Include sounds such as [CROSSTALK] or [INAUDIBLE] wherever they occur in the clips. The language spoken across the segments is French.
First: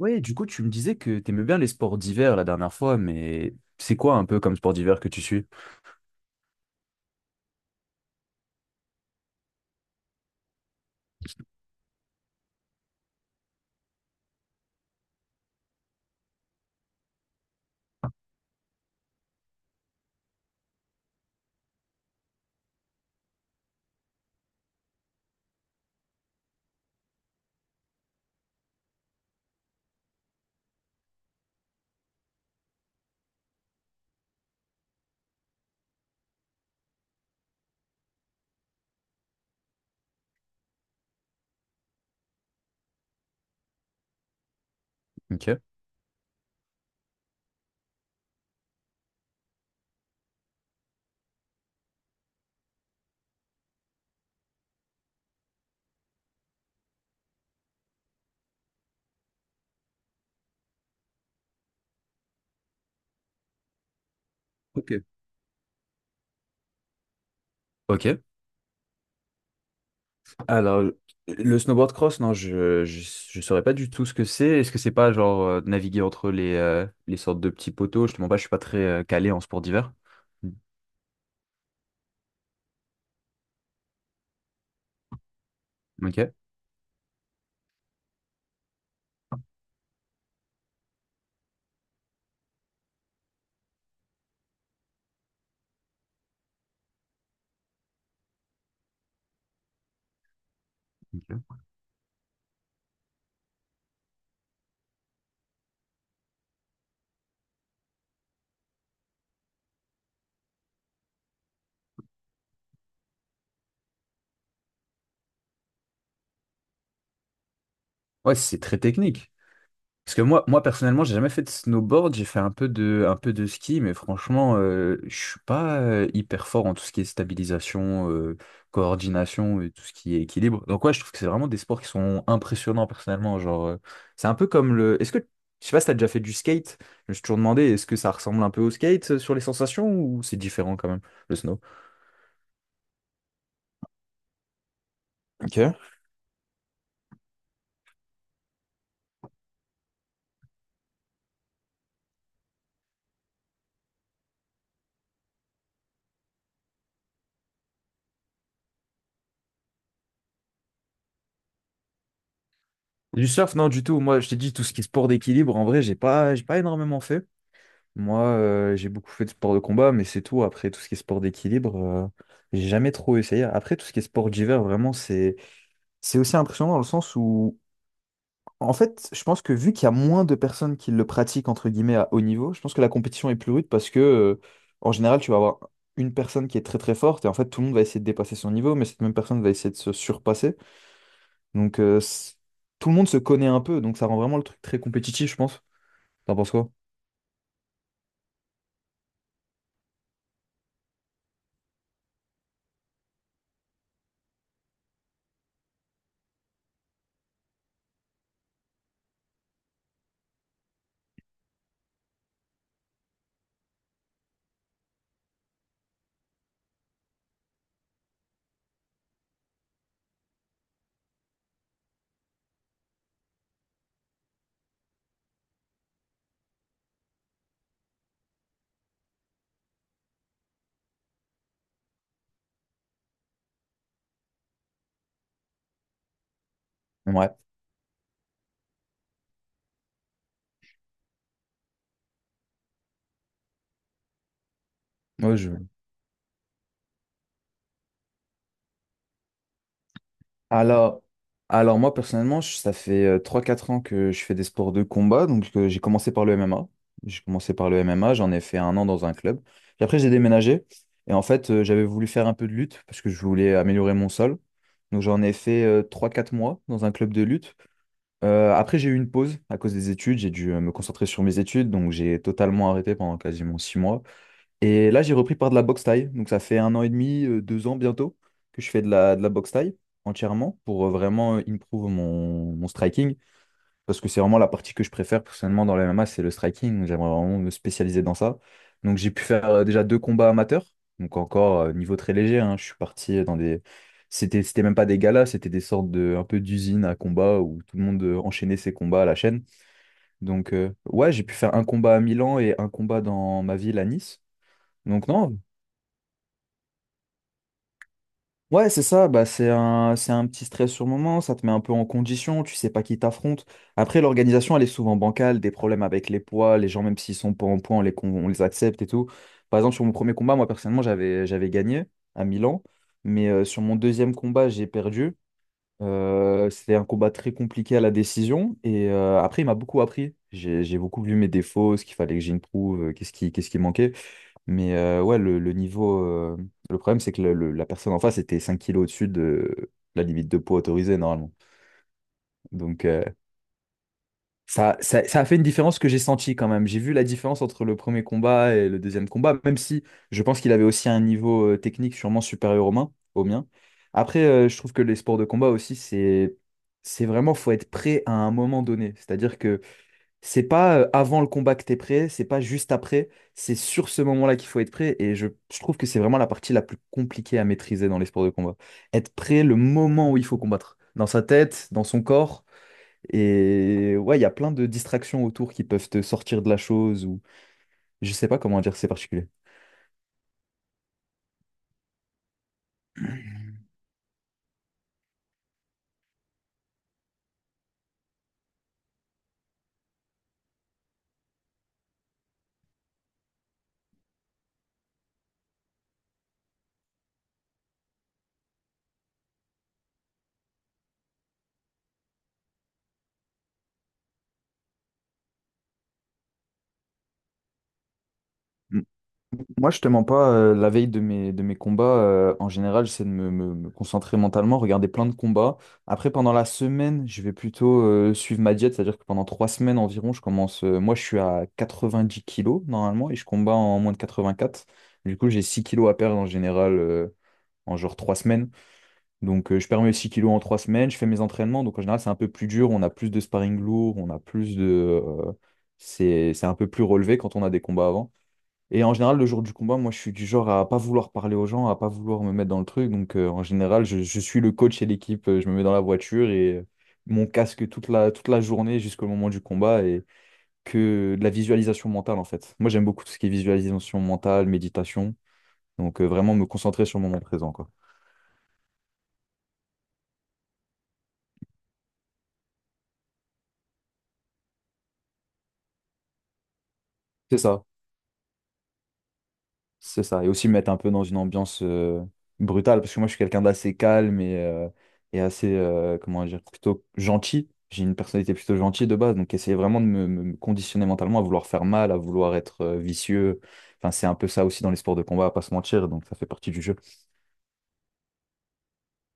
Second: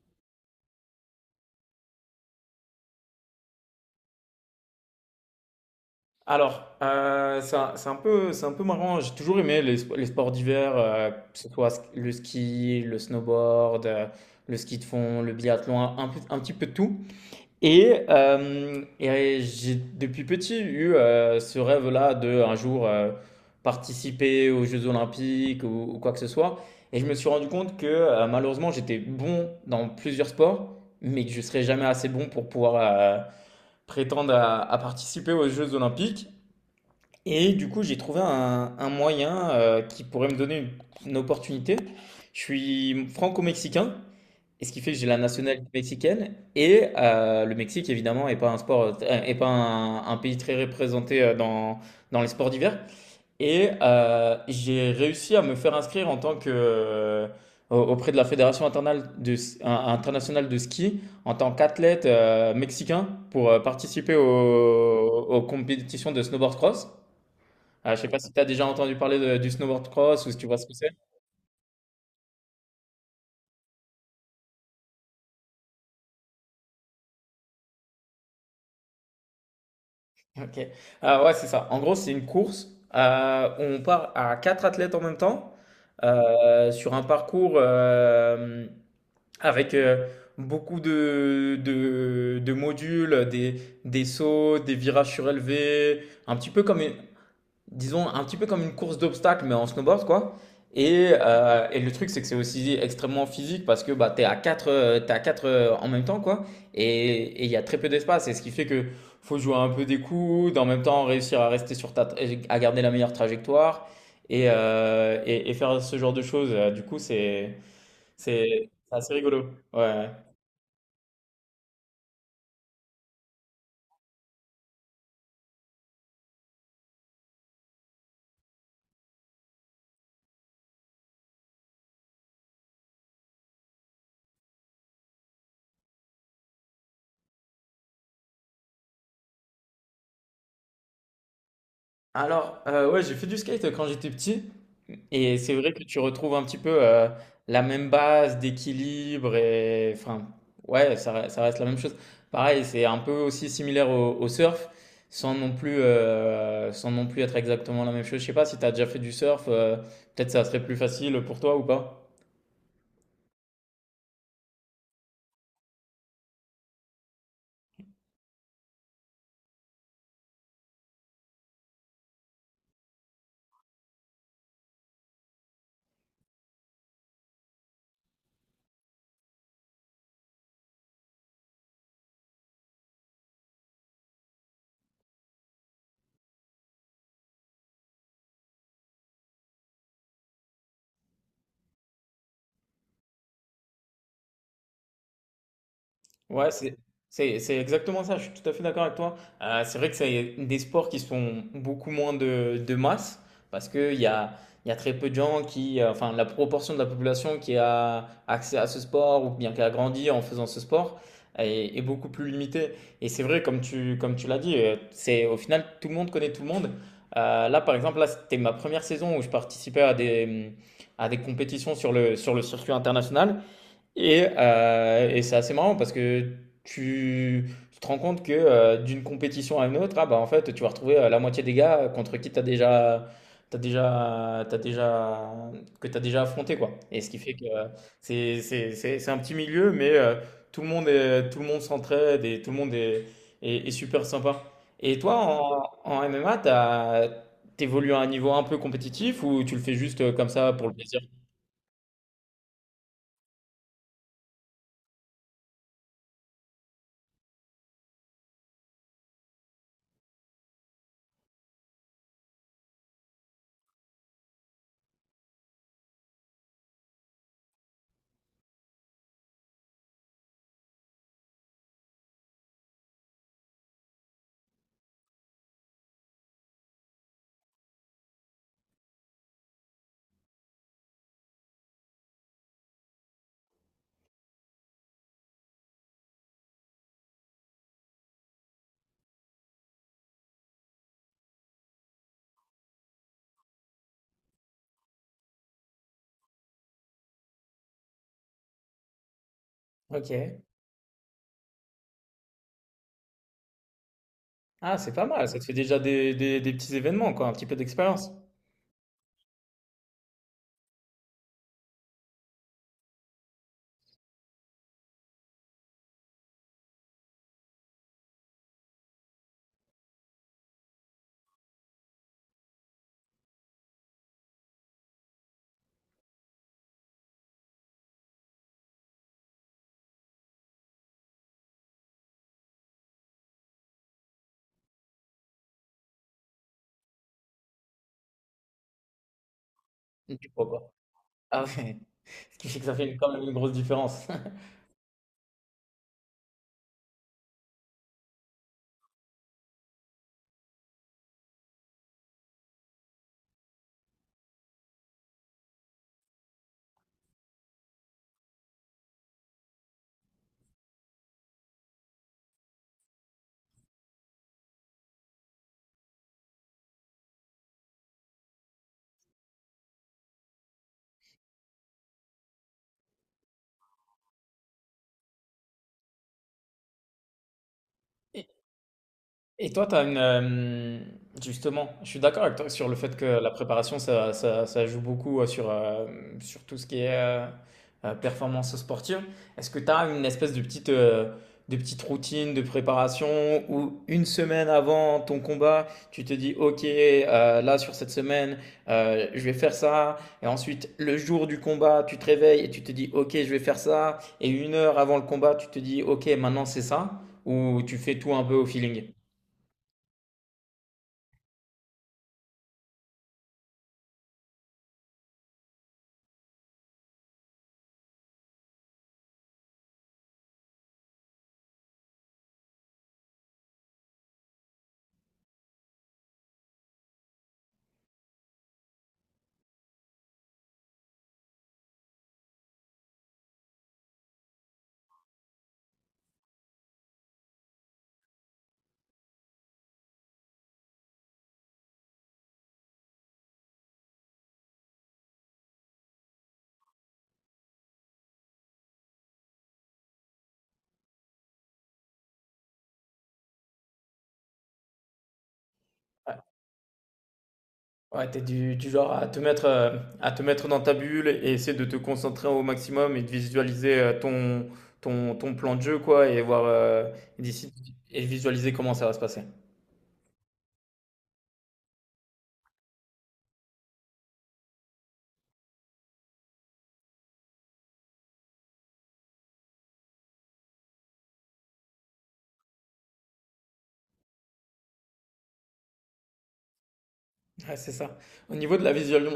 Oui, du coup, tu me disais que t'aimais bien les sports d'hiver la dernière fois, mais c'est quoi un peu comme sport d'hiver que tu suis? C'est un peu marrant. J'ai toujours aimé les sports d'hiver, que ce soit le ski, le snowboard, le ski de fond, le biathlon, un petit peu de tout. Et j'ai depuis petit eu ce rêve-là de un jour participer aux Jeux Olympiques ou quoi que ce soit. Et je me suis rendu compte que malheureusement j'étais bon dans plusieurs sports, mais que je serais jamais assez bon pour pouvoir prétendre à participer aux Jeux Olympiques. Et du coup, j'ai trouvé un moyen qui pourrait me donner une opportunité. Je suis franco-mexicain, et ce qui fait que j'ai la Ok. nationalité mexicaine. Le Mexique, évidemment, n'est pas un sport, est pas un, un pays très représenté dans, dans les sports d'hiver. J'ai réussi à me faire inscrire en tant que auprès de la Fédération internationale internationale de ski en tant qu'athlète mexicain pour participer aux, Ok. aux compétitions de snowboard cross. Ah, je sais pas Ok. si tu as déjà entendu parler du snowboard cross ou si tu vois ce que Alors, c'est. le snowboard cross, non, je saurais pas du tout ce que c'est. Est-ce que c'est pas genre naviguer entre les sortes de petits poteaux? Je te mens pas, je suis pas très calé en sport d'hiver. Mmh. Ok. Ah ouais, c'est ça. En gros, c'est une course où on part à quatre athlètes en même temps Ok. Sur un parcours avec beaucoup de modules, des sauts, des virages surélevés, un petit peu comme une- disons, un petit peu comme une course d'obstacles, mais en snowboard, quoi. Et, Ok. euh, et le truc, c'est que c'est aussi extrêmement physique parce que bah, tu es à 4, t'es à quatre en même temps, quoi. Et il y a très peu d'espace. Et ce qui fait que faut jouer un peu des coudes, en même temps réussir à rester sur ta, à garder la meilleure trajectoire et faire ce genre de choses. Du coup, Ouais, c'est c'est très c'est assez technique. rigolo. Ouais. Parce que moi personnellement, j'ai jamais fait de snowboard, j'ai fait un peu de ski, mais franchement, je suis pas hyper fort en tout ce qui est stabilisation, coordination et tout ce qui est équilibre. Donc ouais, je trouve que c'est vraiment des sports qui sont impressionnants personnellement. Genre, c'est un peu comme le. Est-ce que je sais pas si t'as déjà fait du skate? Je me suis toujours demandé, est-ce que ça ressemble un peu au skate sur les sensations ou c'est différent quand même, le snow? Ouais, j'ai fait du skate quand j'étais petit. Et c'est Ok. vrai que tu retrouves un petit peu la même base d'équilibre et enfin, ouais, ça reste la même chose. Pareil, c'est un peu aussi similaire au, au surf, sans non plus être exactement la même chose. Je sais pas si tu as déjà fait du surf, peut-être ça serait plus facile pour toi ou pas. Du surf, non, du tout. Moi, je t'ai dit tout ce qui est sport d'équilibre, en vrai, j'ai pas énormément fait. Moi, j'ai beaucoup fait de sport de combat, mais c'est tout. Après, tout ce qui est sport d'équilibre, j'ai jamais trop essayé. Après, tout ce qui est sport d'hiver, vraiment, c'est aussi impressionnant dans le sens où, en fait, je pense que vu qu'il y a moins de personnes qui le pratiquent, entre guillemets, à haut niveau, je pense que la compétition est plus rude parce que, en général, tu vas avoir une personne qui est très très forte et en fait, tout le monde va essayer de dépasser son niveau, mais cette même personne va essayer de se surpasser. Donc, tout le monde se connaît un peu, donc ça rend vraiment le truc très compétitif, je pense. T'en Ouais, penses quoi? C'est exactement ça, je suis tout à fait d'accord avec toi. C'est vrai que c'est des sports qui sont beaucoup moins de masse, parce il y a très peu de gens qui, enfin la proportion de la population qui a accès à ce sport ou bien qui a grandi en faisant ce sport est, est beaucoup plus limitée. Et c'est vrai, comme tu l'as dit, c'est au final tout le monde connaît tout le monde. Par exemple, là, c'était ma première saison où je participais à des compétitions sur le circuit international. Et c'est assez marrant parce que tu te rends compte que d'une compétition à une autre, ah bah en fait, tu vas retrouver la moitié des gars contre qui tu as déjà, t'as déjà, t'as déjà, que tu as déjà affronté, quoi. Et ce qui fait Ouais. que c'est un petit milieu, tout le monde s'entraide et tout le monde est super sympa. Et toi, Ouais, je... en MMA, t'évolues à un niveau un peu compétitif ou tu le fais juste comme ça pour le plaisir? Alors, alors, moi personnellement, ça fait 3-4 ans que je fais des sports de combat. Donc, j'ai commencé par le MMA. J'ai commencé par le MMA, j'en ai fait un an dans un club. Puis après j'ai déménagé. Et en fait, j'avais voulu faire un peu de lutte parce que je voulais améliorer mon sol. Donc j'en ai fait 3-4 mois dans un club de lutte. Après j'ai eu une pause à cause des études. J'ai dû me concentrer sur mes études. Donc j'ai totalement arrêté pendant quasiment 6 mois. Et là, j'ai repris par de la boxe thaï. Donc, ça fait un an et demi, 2 ans bientôt que je fais de la boxe thaï entièrement pour vraiment improve mon striking. Parce que c'est vraiment la partie que je préfère personnellement dans le MMA, c'est le striking. Donc, j'aimerais vraiment me spécialiser dans ça. Donc, j'ai pu faire déjà deux combats amateurs. Donc, encore niveau très léger, hein. Je suis parti dans des. C'était même pas des galas, c'était des sortes de un peu d'usines à combat où tout le monde enchaînait ses combats à la chaîne. Ok. Donc, ouais, j'ai pu faire un combat à Milan et un combat dans ma ville à Nice. Ah, c'est pas Donc mal, ça non, te fait déjà des, des petits événements, quoi, un petit peu d'expérience. ouais, c'est ça, bah, c'est un petit stress sur le moment, ça te met un peu en condition, tu sais pas qui t'affronte. Après, l'organisation, elle est souvent bancale, des problèmes avec les poids, les gens, même s'ils sont pas en poids, on les accepte et tout. Par exemple, sur mon premier combat, moi, personnellement, j'avais gagné à Milan, mais sur mon deuxième combat, j'ai perdu. C'était un combat très compliqué à la décision, et après, il m'a beaucoup appris. J'ai beaucoup vu mes défauts, ce qu'il fallait que j'improve, qu'est-ce qui manquait. Mais ouais, le niveau. Le problème, c'est que la personne en face était 5 kilos au-dessus de la Ok, limite de poids pourquoi quoi autorisée normalement. Ah ouais, [LAUGHS] ce qui fait que ça Donc fait euh, quand même une grosse différence. [LAUGHS] ça a fait une différence que j'ai sentie quand même. J'ai vu la différence entre le premier combat et le deuxième combat, même si je pense qu'il avait aussi un niveau technique sûrement supérieur au mien. Au mien. Après, je trouve que les sports de combat aussi, c'est vraiment, faut être prêt à un moment donné. C'est-à-dire que c'est pas avant le combat que t'es prêt, c'est pas juste après, c'est sur ce moment-là qu'il faut être prêt. Et je trouve que c'est vraiment la partie la plus compliquée à maîtriser dans les sports de combat. Être prêt le moment où il faut combattre, dans sa tête, dans son corps. Et ouais, il y a plein de distractions autour qui peuvent te sortir de la chose ou je sais pas comment dire, c'est particulier. Et toi, tu as une... justement, je suis d'accord avec toi sur le fait que la préparation, ça joue beaucoup sur sur tout ce qui est performance sportive. Est-ce que tu as une espèce de petite routine de préparation où une semaine avant ton combat, tu te dis, OK, là, sur cette semaine, je vais faire ça. Et ensuite, le jour du combat, tu te réveilles et tu te dis, OK, je vais faire ça. Et une heure avant le combat, tu te dis, OK, maintenant, c'est ça. Ou tu fais tout un peu au feeling? Moi, je te mens pas, la veille de mes combats, en général, j'essaie de me concentrer mentalement, regarder plein de combats. Après, pendant la semaine, je vais plutôt suivre ma diète, c'est-à-dire que pendant 3 semaines environ, je commence. Moi, je suis à 90 kilos normalement et je combats en moins de 84. Du coup, j'ai 6 kilos à perdre en général en genre 3 semaines. Donc, je perds mes 6 kilos en 3 semaines, je fais mes entraînements. Donc, en général, c'est un peu plus dur, on a plus de sparring lourd, on a plus de. C'est un peu plus relevé quand on a des combats avant. Et en général, le jour du combat, moi, je suis du genre à pas vouloir parler aux gens, à pas vouloir me mettre dans le truc. Donc, en général, je suis le coach et l'équipe. Je me mets dans la voiture et mon casque toute la journée jusqu'au moment du combat et que de la visualisation mentale, en fait. Moi, j'aime beaucoup tout ce qui est visualisation mentale, méditation. Donc, vraiment me concentrer sur le moment présent, quoi. Ouais, tu du genre à te mettre dans ta bulle et essayer de te concentrer au maximum et de visualiser, ton ton plan de jeu quoi et voir, C'est d'ici ça. et visualiser comment ça va se passer. C'est ça. Et aussi me mettre un peu dans une ambiance brutale, parce que moi, je suis quelqu'un d'assez calme et assez, comment dire, plutôt gentil. J'ai une personnalité plutôt gentille de base, donc essayer vraiment de me conditionner mentalement à vouloir faire mal, à vouloir être vicieux. Enfin, c'est un peu ça aussi dans les sports de combat, à pas se mentir, donc ça fait partie du jeu. Ouais, c'est ça. Au niveau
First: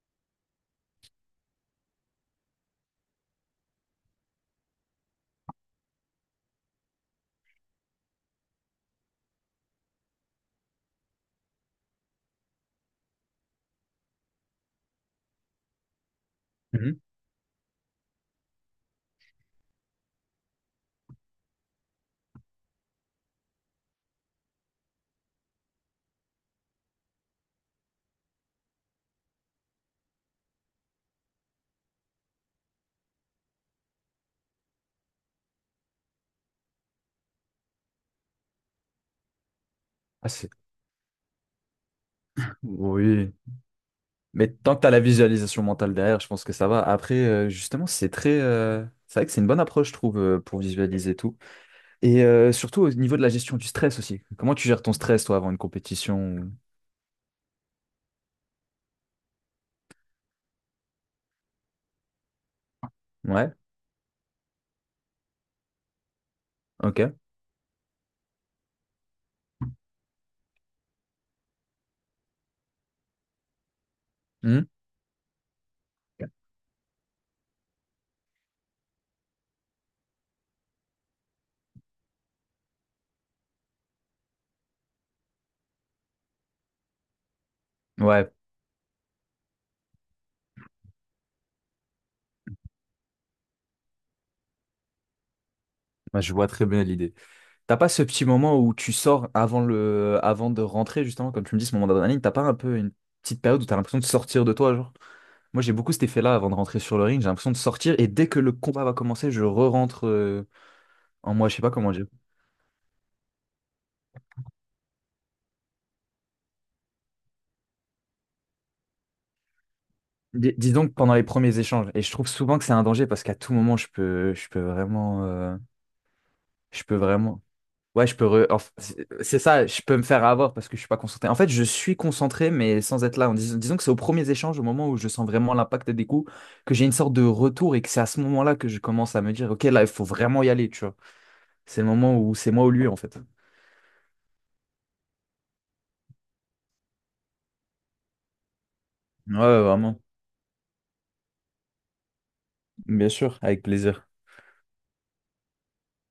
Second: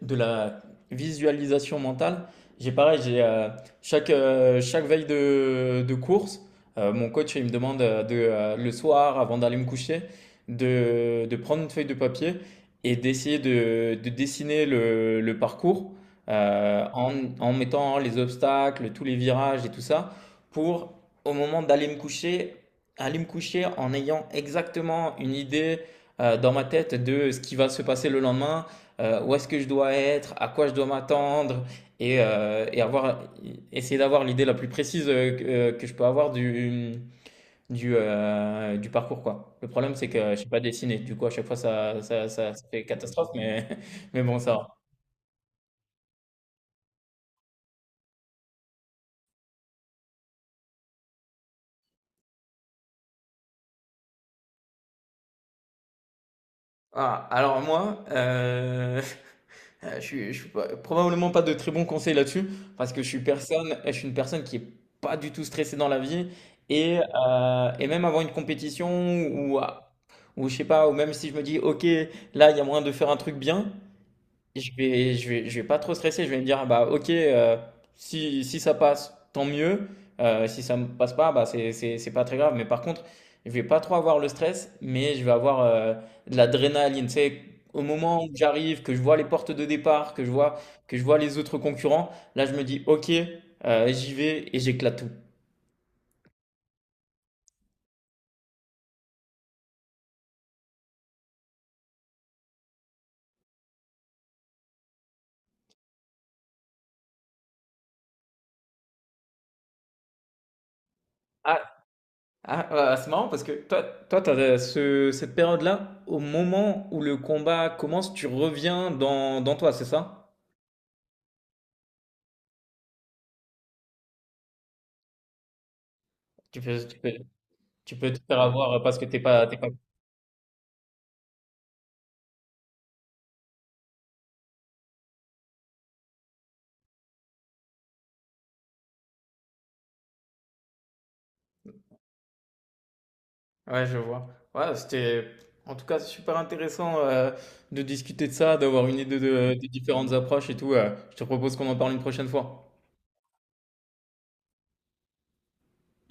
de la visualisation mentale, j'ai pareil, j'ai chaque, chaque veille de course, mon coach il me demande le soir, avant d'aller me coucher, de prendre une feuille de papier et d'essayer de dessiner le parcours euh, en, en mettant les obstacles, tous les virages et tout ça, pour au moment d'aller me coucher, aller me coucher en ayant exactement une idée dans ma tête de ce qui va se passer le lendemain, où est-ce que je dois être, à quoi je dois m'attendre, et, avoir, essayer d'avoir l'idée la plus précise que je peux avoir du parcours, quoi. Le problème, c'est que je Ah, ne sais c'est- pas dessiner, du coup, à chaque fois, ça fait catastrophe, Oui. mais, [LAUGHS] mais bon, Mais ça tant va. que tu as la visualisation mentale derrière, je pense que ça va. Après, justement, c'est très. C'est vrai que c'est une bonne approche, je trouve, pour visualiser tout. Et surtout au niveau de la gestion du stress aussi. Comment tu gères ton stress, toi, avant une compétition? Ah, alors moi, [LAUGHS] je suis pas probablement pas de très bons conseils là-dessus, parce que Ouais, je suis une personne qui est pas du tout stressée dans la vie et ok. heu et même avant une compétition ou à ou je sais pas, ou même si je me dis: «OK, là, il y a moyen de faire un truc bien», Hmm. Je vais pas trop stresser. Je vais me dire, bah, ok, si, si ça passe, tant mieux. Si ça ne passe pas, bah, c'est pas très grave. Mais par contre, je vais pas trop avoir le stress, mais je vais avoir de l'adrénaline. Tu sais, au moment où Ouais, j'arrive, que je vois les portes de départ, que je vois les autres concurrents, là, je me dis, ok, j'y vais et j'éclate tout. moi, je vois très bien l'idée. T'as pas ce petit moment où tu sors avant de rentrer, justement, comme tu me dis, ce moment d'adrénaline, t'as pas un peu une petite période où t'as l'impression de sortir de toi, genre? Moi, j'ai beaucoup cet effet-là avant de rentrer sur le ring, j'ai l'impression de sortir et dès que le combat va commencer, je re-rentre en moi, je Ah, sais pas comment dire. C'est marrant parce que toi, toi, cette période-là, au moment où le combat commence, tu reviens dans toi, c'est ça? Dis donc pendant les premiers échanges. Et je trouve souvent que c'est un danger parce qu'à tout moment, je peux vraiment, Tu je peux, peux tu peux, vraiment, tu ouais, peux je te peux, faire avoir parce c'est que c'est t'es ça, pas. je peux me faire avoir parce que je suis pas concentré. En fait, je suis concentré, mais sans être là. Disons que c'est aux premiers échanges, au moment où je sens vraiment l'impact des coups, que j'ai une sorte de retour et que c'est à ce moment-là que je commence à me dire, ok, là, il faut vraiment y aller, tu vois. C'est le moment où c'est moi ou lui, en fait. Ouais, je vois. Ouais, c'était en tout cas super intéressant de discuter de ça, d'avoir une idée de, Ouais, des vraiment. différentes approches et tout. Je te propose qu'on en parle une prochaine fois. Bien sûr, avec plaisir.